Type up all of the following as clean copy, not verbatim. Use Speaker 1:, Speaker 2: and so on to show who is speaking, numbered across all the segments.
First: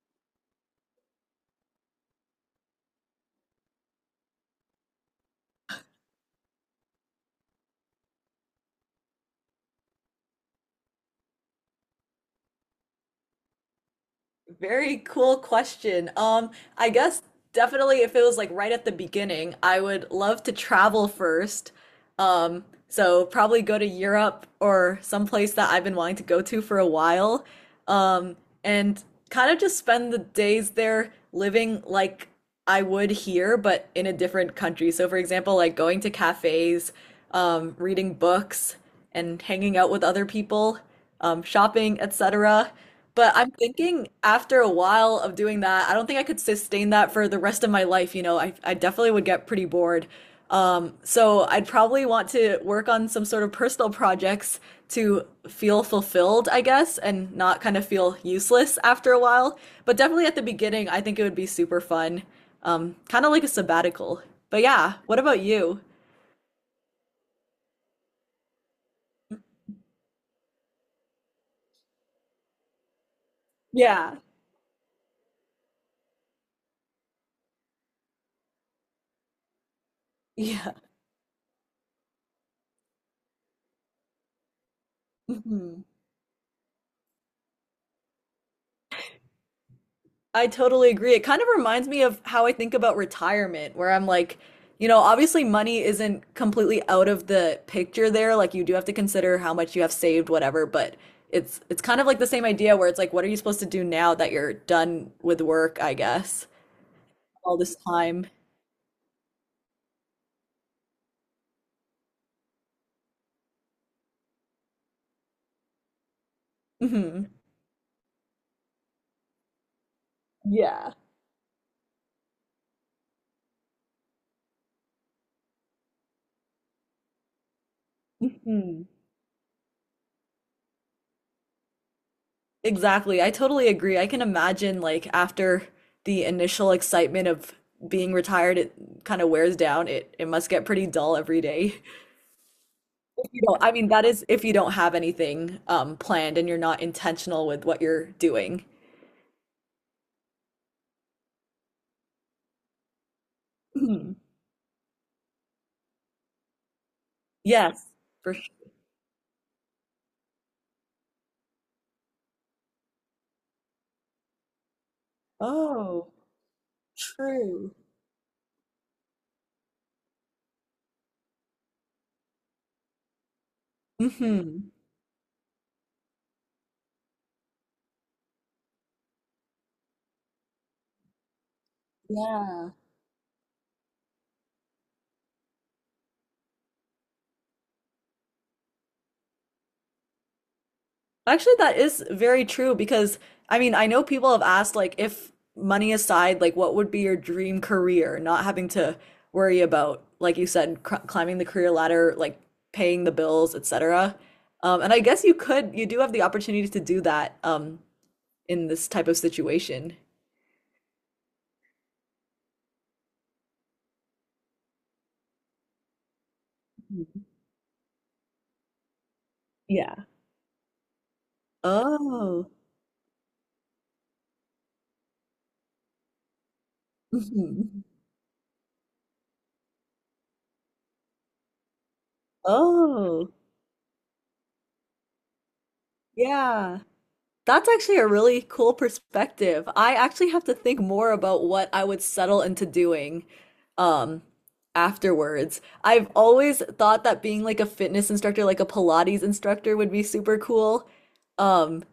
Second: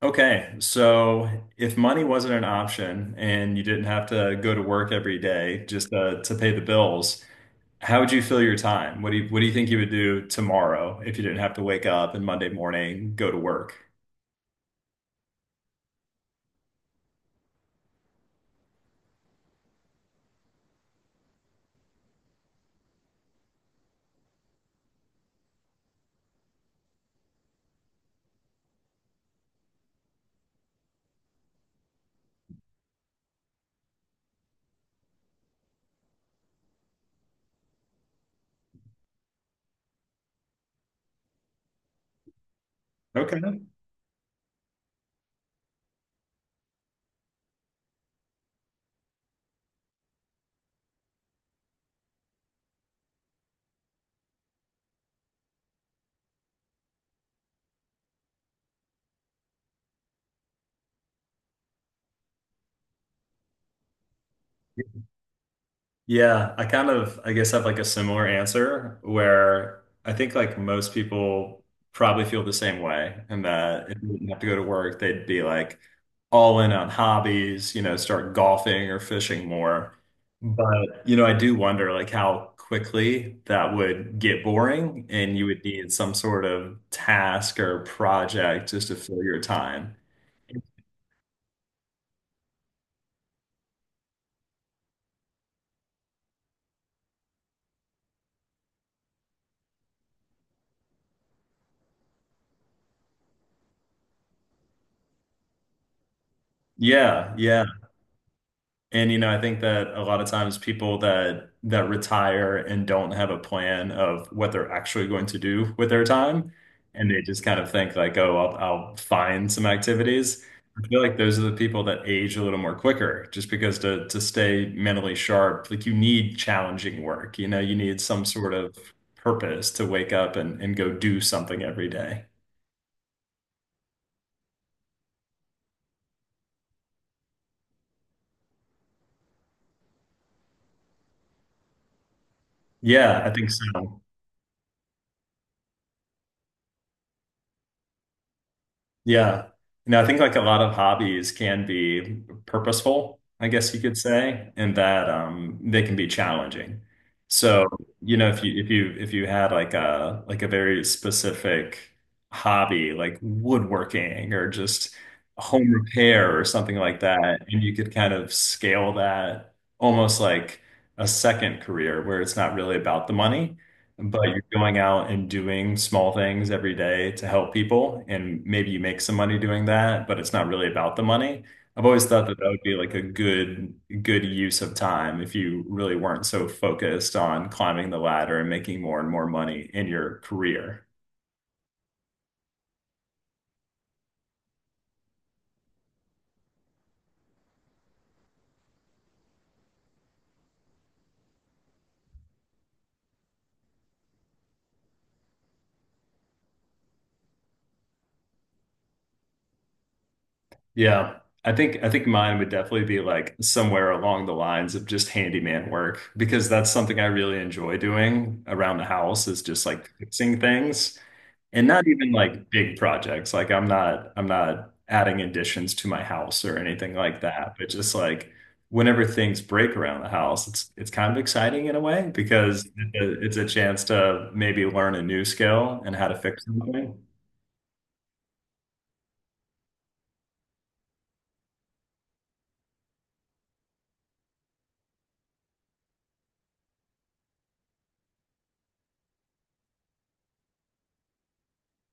Speaker 1: Okay, so if money wasn't an option and you didn't have to go to work every day just to pay the bills, how would you fill your time? What do you think you would do tomorrow if you didn't have to wake up and Monday morning go to work?
Speaker 2: Very cool question. I guess definitely if it was like right at the beginning, I would love to travel first. So probably go to Europe or someplace that I've been wanting to go to for a while. Um, and kind of just spend the days there living like I would here, but in a different country. So for example, like going to cafes, reading books and hanging out with other people, shopping, etc. But I'm
Speaker 1: Okay.
Speaker 2: thinking after a while of doing that, I don't think I could sustain that for the rest of my life. You know, I definitely would get pretty bored. So I'd probably want to work on some sort of personal projects to feel fulfilled, I guess, and not kind of feel useless after a while. But definitely at the beginning, I think it would be super fun. Kind of like a sabbatical. But yeah, what about you?
Speaker 1: Yeah, I kind of, I guess, have like a similar answer where I think like most people probably feel the same way, and that if they
Speaker 2: Yeah.
Speaker 1: didn't have to go to work, they'd be like all in on hobbies, you know, start golfing or fishing more.
Speaker 2: Yeah.
Speaker 1: But, you know, I do wonder like how quickly that would get boring and you would need some sort of task or project just to fill your time.
Speaker 2: I totally agree. It kind of reminds me of how I think about retirement, where I'm like, you know, obviously money isn't completely out of the picture there. Like you do have to consider how much you have saved, whatever, but it's kind of like the same idea where it's like, what are you supposed to do now that you're done with work, I guess,
Speaker 1: Yeah,
Speaker 2: all
Speaker 1: yeah.
Speaker 2: this time?
Speaker 1: And you know, I think that a lot of times people that retire and don't have a plan of what they're actually going to do with their time, and they
Speaker 2: hmm
Speaker 1: just kind of think like, oh, I'll find some activities. I
Speaker 2: Yeah.
Speaker 1: feel like those are the people that age a little more quicker, just because to stay mentally sharp, like you need challenging work. You know, you need some sort of
Speaker 2: hmm
Speaker 1: purpose to wake up and go do something every day.
Speaker 2: Exactly. I totally agree. I can imagine like after the initial excitement of being retired, it kind of wears down. It must get pretty dull every day.
Speaker 1: Yeah, I
Speaker 2: You
Speaker 1: think
Speaker 2: know, I mean,
Speaker 1: so.
Speaker 2: that is if you don't have anything planned and you're not intentional with what you're doing.
Speaker 1: Yeah. You know, I think like a lot of hobbies can be purposeful, I guess you could
Speaker 2: Mhm.
Speaker 1: say, and that they can be challenging. So,
Speaker 2: Yes,
Speaker 1: you know,
Speaker 2: for
Speaker 1: if
Speaker 2: sure.
Speaker 1: you if you if you had like a very specific hobby like woodworking or just home
Speaker 2: Oh,
Speaker 1: repair or something like that, and you
Speaker 2: true.
Speaker 1: could kind of scale that almost like a second career where it's not really about the money but you're
Speaker 2: hmm
Speaker 1: going out and doing small things every day to help people, and maybe you make some money doing that, but it's not really about the money. I've always thought that that would
Speaker 2: Yeah.
Speaker 1: be like a good use of time if you really weren't so focused on climbing the ladder and making more and more money in your career.
Speaker 2: Actually, that is very true because I mean, I know people have asked like if money aside, like what would be your dream career, not having to worry about, like you said, cr climbing the career ladder, like paying the bills, etc. And I guess you do have the opportunity to do that in this type of situation.
Speaker 1: Yeah. I think mine would definitely be like somewhere along the lines of just handyman work because that's something I
Speaker 2: Mhm.
Speaker 1: really enjoy doing around the house is just like
Speaker 2: Yeah.
Speaker 1: fixing things and not even like
Speaker 2: Oh.
Speaker 1: big projects. Like I'm not adding additions to my house or anything like that, but
Speaker 2: Mhm.
Speaker 1: just like whenever things break around the house, it's kind of exciting in a way because
Speaker 2: Oh.
Speaker 1: it's a chance to maybe learn a new skill and how to fix
Speaker 2: Yeah.
Speaker 1: something.
Speaker 2: That's actually a really cool perspective. I actually have to think more about what I would settle into doing um afterwards. I've always thought that being like a fitness instructor, like a Pilates instructor would be super cool. Um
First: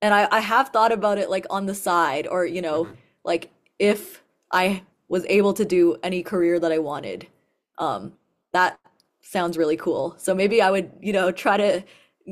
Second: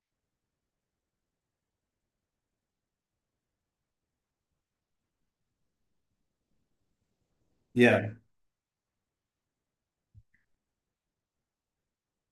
Speaker 2: And I have thought about it like on the side, or, you know, Mhm. like if I was able to do any career that I wanted,
Speaker 1: Yeah.
Speaker 2: um, that sounds really cool. So maybe I would, you know, try to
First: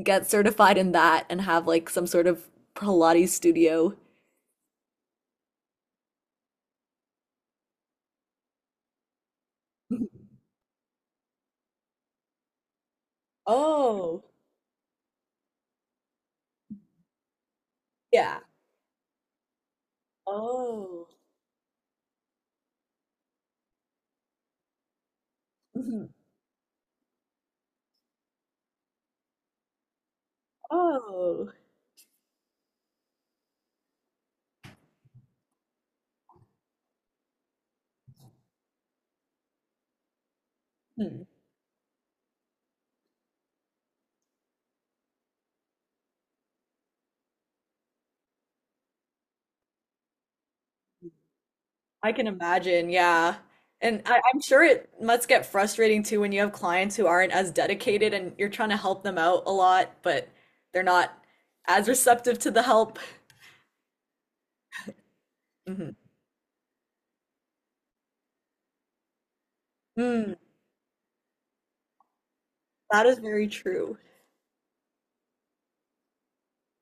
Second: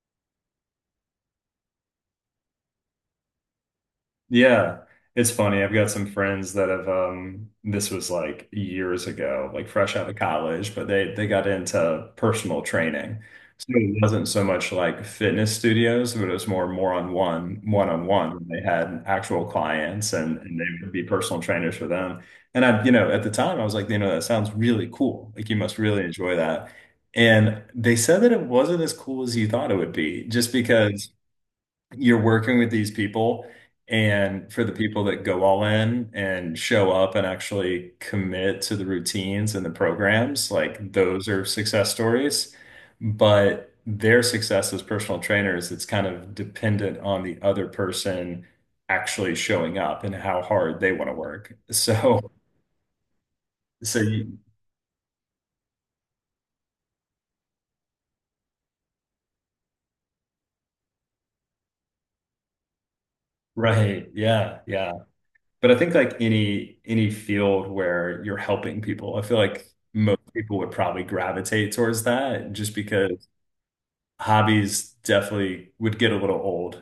Speaker 2: get certified in that and have like some sort of Pilates studio.
Speaker 1: Yeah, it's funny. I've got some friends that have this was like years ago, like fresh out of college, but they got into personal training. So it
Speaker 2: Oh,
Speaker 1: wasn't so much like fitness studios, but it was more on one on
Speaker 2: yeah.
Speaker 1: one. They had actual clients and, they would be
Speaker 2: Oh.
Speaker 1: personal trainers for them. And I, you know, at the time I was like, you know, that sounds really cool. Like you must really enjoy that. And they said that it wasn't as cool as you thought it would be, just Mm. because
Speaker 2: Oh.
Speaker 1: you're working with these people and for the people that go all in and show up and actually commit to the routines and the programs like
Speaker 2: Hmm.
Speaker 1: those are success stories but their success as personal trainers it's kind of dependent on the other person actually showing up and how hard they want to work
Speaker 2: I can
Speaker 1: so
Speaker 2: imagine, yeah.
Speaker 1: so
Speaker 2: And I,
Speaker 1: you,
Speaker 2: I'm sure it must get frustrating too when you have clients who aren't as dedicated and you're trying to help them out a lot, but they're not as receptive to the help.
Speaker 1: right, yeah, yeah. But I
Speaker 2: Mhm.
Speaker 1: think like any field where you're helping people, I feel like most
Speaker 2: Mm,
Speaker 1: people would probably gravitate towards that just
Speaker 2: that is
Speaker 1: because
Speaker 2: very true.
Speaker 1: hobbies definitely would get a little old.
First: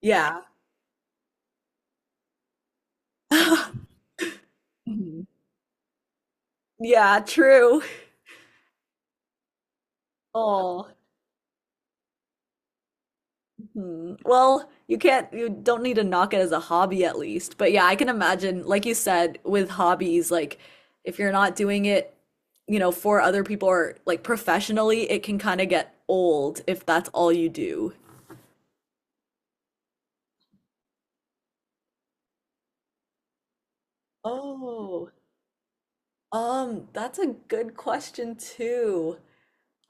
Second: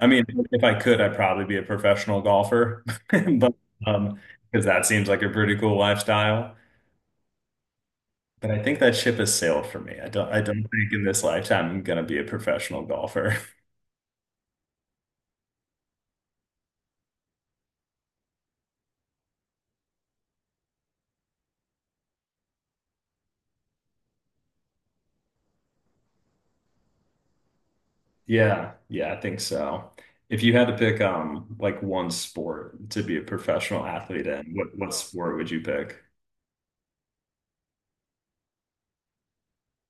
Speaker 1: I mean,
Speaker 2: Yeah.
Speaker 1: if I could, I'd probably be a professional golfer, but um, because that seems like
Speaker 2: Mhm.
Speaker 1: a pretty cool lifestyle.
Speaker 2: Yeah, true.
Speaker 1: But I think that ship has sailed for me. I don't
Speaker 2: Oh,
Speaker 1: think in this lifetime I'm gonna be a professional golfer.
Speaker 2: Hmm. Well, you don't need to knock it as a hobby at least. But yeah, I can imagine, like you said, with hobbies, like if you're not doing it, you know, for other people or like professionally, it can kind of get old if that's all you do.
Speaker 1: Yeah, yeah, I think so. If you had to pick like one sport to be a professional athlete in, what
Speaker 2: Oh,
Speaker 1: sport would you pick?
Speaker 2: that's a good question too.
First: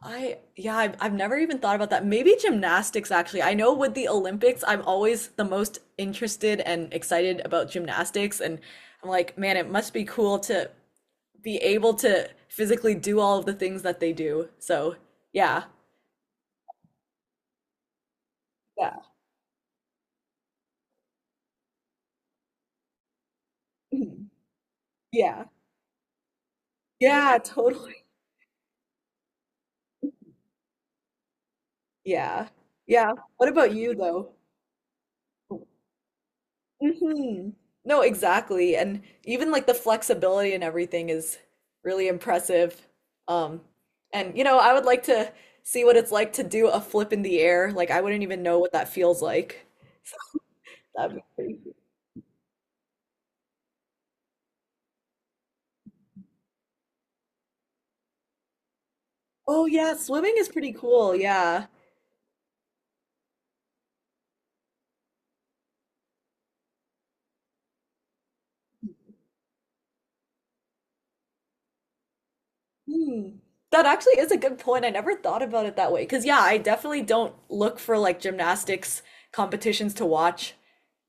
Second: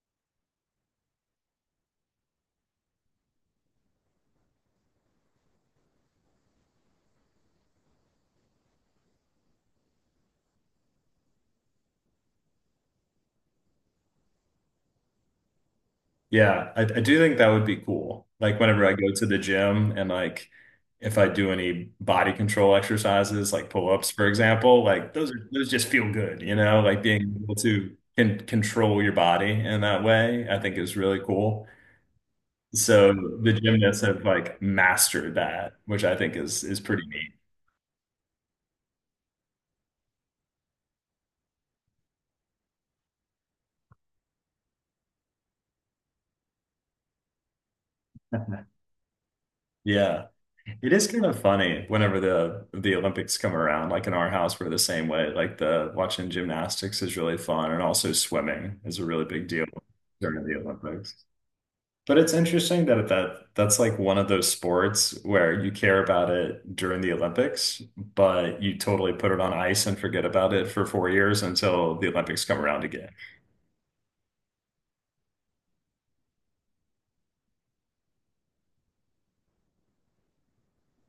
Speaker 2: Yeah, I've never even thought about that. Maybe gymnastics, actually. I know with the Olympics, I'm always the most interested and excited about gymnastics. And I'm like, man, it must be cool to be able to physically do all of the things that they do. So, yeah.
Speaker 1: Yeah, I do think that would be cool. Like whenever I
Speaker 2: Yeah.
Speaker 1: go to the gym and like if I do any body control exercises, like pull-ups, for
Speaker 2: Mhm.
Speaker 1: example, like those
Speaker 2: Yeah.
Speaker 1: are those just feel good, you know, like being
Speaker 2: Yeah,
Speaker 1: able to
Speaker 2: totally.
Speaker 1: can control your body in that way, I think is really cool.
Speaker 2: Yeah. Yeah.
Speaker 1: So
Speaker 2: What
Speaker 1: the
Speaker 2: about you
Speaker 1: gymnasts have
Speaker 2: though?
Speaker 1: like mastered that, which I think is pretty neat.
Speaker 2: hmm No, exactly. And even like the flexibility and everything is really impressive. Um, and you know, I would like to see what it's like to do a flip in the air. Like I wouldn't even know what that feels like. So,
Speaker 1: Yeah. It is
Speaker 2: that'd be
Speaker 1: kind of
Speaker 2: pretty cool.
Speaker 1: funny whenever the Olympics come around. Like in our house, we're the same way. Like the watching gymnastics is really fun, and also swimming is a really big
Speaker 2: Oh
Speaker 1: deal
Speaker 2: yeah, swimming
Speaker 1: during
Speaker 2: is
Speaker 1: the
Speaker 2: pretty cool.
Speaker 1: Olympics.
Speaker 2: Yeah.
Speaker 1: But it's interesting that that's like one of those sports where you care about it during the Olympics, but you totally put it on ice and forget about it for 4 years until the Olympics come around again.
Speaker 2: Hmm. That actually is a good point. I never thought about it that way. Because, yeah, I definitely don't look for like gymnastics competitions to watch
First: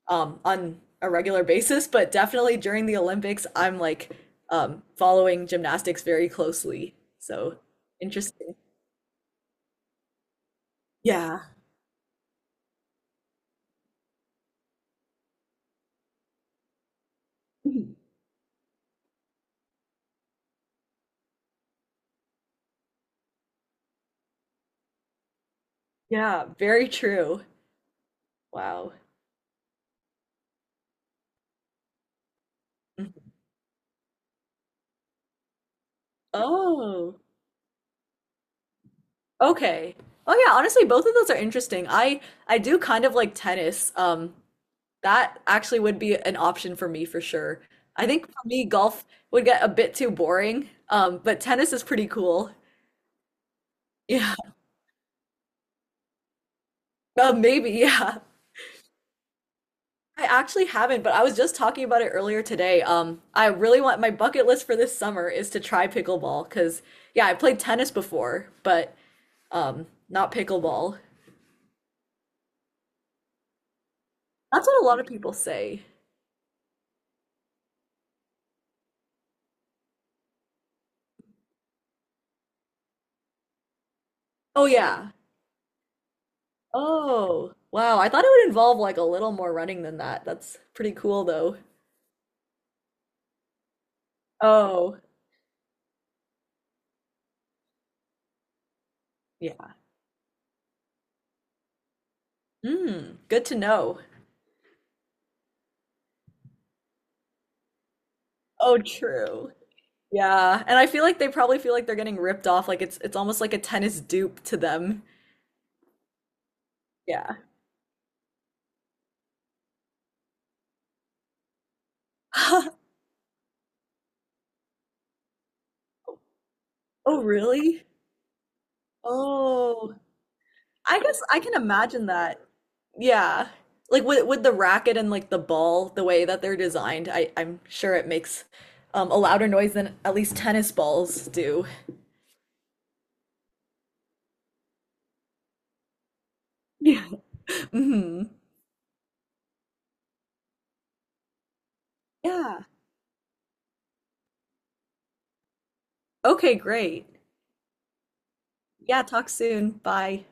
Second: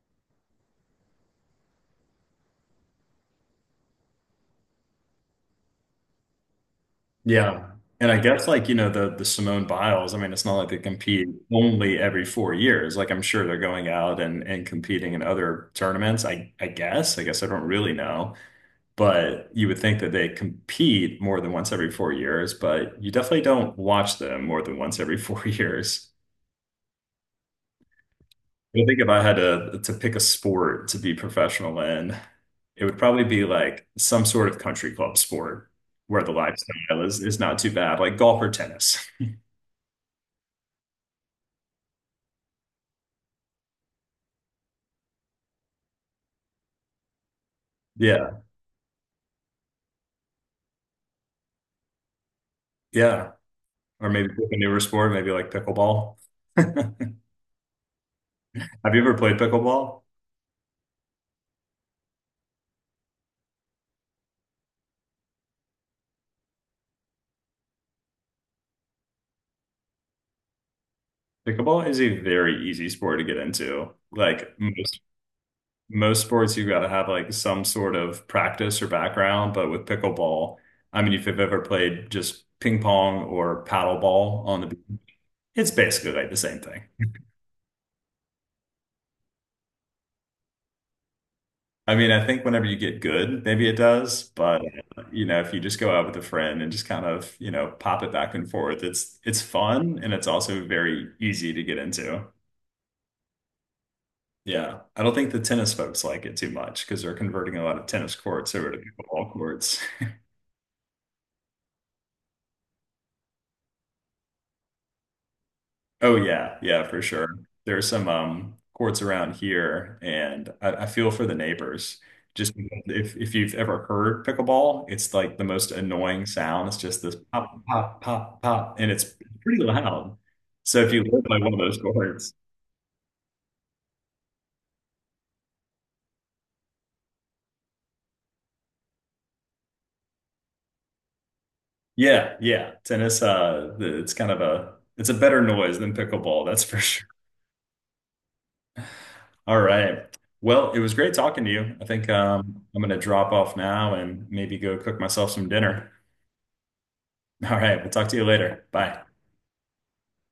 Speaker 2: on a regular basis, but definitely during the Olympics, I'm like following gymnastics very closely. So
Speaker 1: Yeah. And I guess
Speaker 2: interesting.
Speaker 1: like, you know, the Simone Biles, I mean, it's not like they compete
Speaker 2: Yeah.
Speaker 1: only every 4 years. Like I'm sure they're going out and competing in other tournaments. I guess. I guess I don't really know. But you would think that they compete more than once every 4 years, but you definitely don't watch them more than once every four years.
Speaker 2: Yeah. Very true.
Speaker 1: I
Speaker 2: Wow.
Speaker 1: think if I had to pick a sport to be professional in, it would probably
Speaker 2: Mm-hmm.
Speaker 1: be like some sort of country club sport where the lifestyle
Speaker 2: Oh,
Speaker 1: is not too bad, like golf or tennis.
Speaker 2: okay. Oh yeah, honestly, both of those are interesting. I do kind of like tennis. That actually would be an option for me for sure. I think
Speaker 1: Yeah.
Speaker 2: for me, golf would get a bit too boring, but tennis is pretty cool.
Speaker 1: Yeah. Or maybe
Speaker 2: Yeah,
Speaker 1: pick a newer sport, maybe like pickleball. Have
Speaker 2: maybe, yeah.
Speaker 1: you ever played pickleball?
Speaker 2: I actually haven't, but I was just talking about it earlier today. I really want my bucket list for this summer is to try pickleball because, yeah, I played tennis before, but not pickleball.
Speaker 1: Pickleball is a very easy sport to get into. Like
Speaker 2: That's what a lot of people say.
Speaker 1: most sports, you've got to have like some sort of practice or background, but with pickleball, I mean, if you've ever played just ping pong or paddle ball on
Speaker 2: Oh,
Speaker 1: the beach,
Speaker 2: yeah.
Speaker 1: it's basically like the same thing.
Speaker 2: Oh, wow. I thought it would involve like a little more running than that. That's pretty cool, though.
Speaker 1: I mean, I think whenever you get good, maybe it does, but yeah,
Speaker 2: Oh,
Speaker 1: you know, if you just go out with a friend and just kind of, you know, pop it back and forth, it's
Speaker 2: yeah.
Speaker 1: fun and it's also very easy to get into.
Speaker 2: Mm, good to know.
Speaker 1: Yeah. I don't think the tennis folks like it too much because they're converting a lot of tennis courts over to
Speaker 2: Oh,
Speaker 1: pickleball
Speaker 2: true.
Speaker 1: courts.
Speaker 2: Yeah. And I feel like they probably feel like they're getting ripped off. Like it's almost like a tennis dupe to them.
Speaker 1: Oh yeah, yeah, for sure.
Speaker 2: Yeah.
Speaker 1: There's some courts around here, and I feel for the neighbors. Just because if you've ever heard pickleball, it's like the most annoying sound. It's just this
Speaker 2: Oh,
Speaker 1: pop,
Speaker 2: really?
Speaker 1: pop, pop, pop, and it's pretty
Speaker 2: Oh,
Speaker 1: loud. So if
Speaker 2: I
Speaker 1: you
Speaker 2: guess
Speaker 1: live by
Speaker 2: I
Speaker 1: one
Speaker 2: can
Speaker 1: of those
Speaker 2: imagine
Speaker 1: courts,
Speaker 2: that. Yeah. Like with the racket and like the ball, the way that they're designed, I'm sure it makes a louder noise than at least tennis balls do.
Speaker 1: yeah, yeah, tennis, it's kind of a it's a better noise than pickleball, that's for sure.
Speaker 2: Yeah. hmm
Speaker 1: All right. Well, it was great talking to you. I think
Speaker 2: Yeah.
Speaker 1: I'm gonna drop off now and maybe go cook myself some dinner.
Speaker 2: Okay, great.
Speaker 1: All right. We'll talk to you later. Bye.
Speaker 2: Yeah, talk soon. Bye.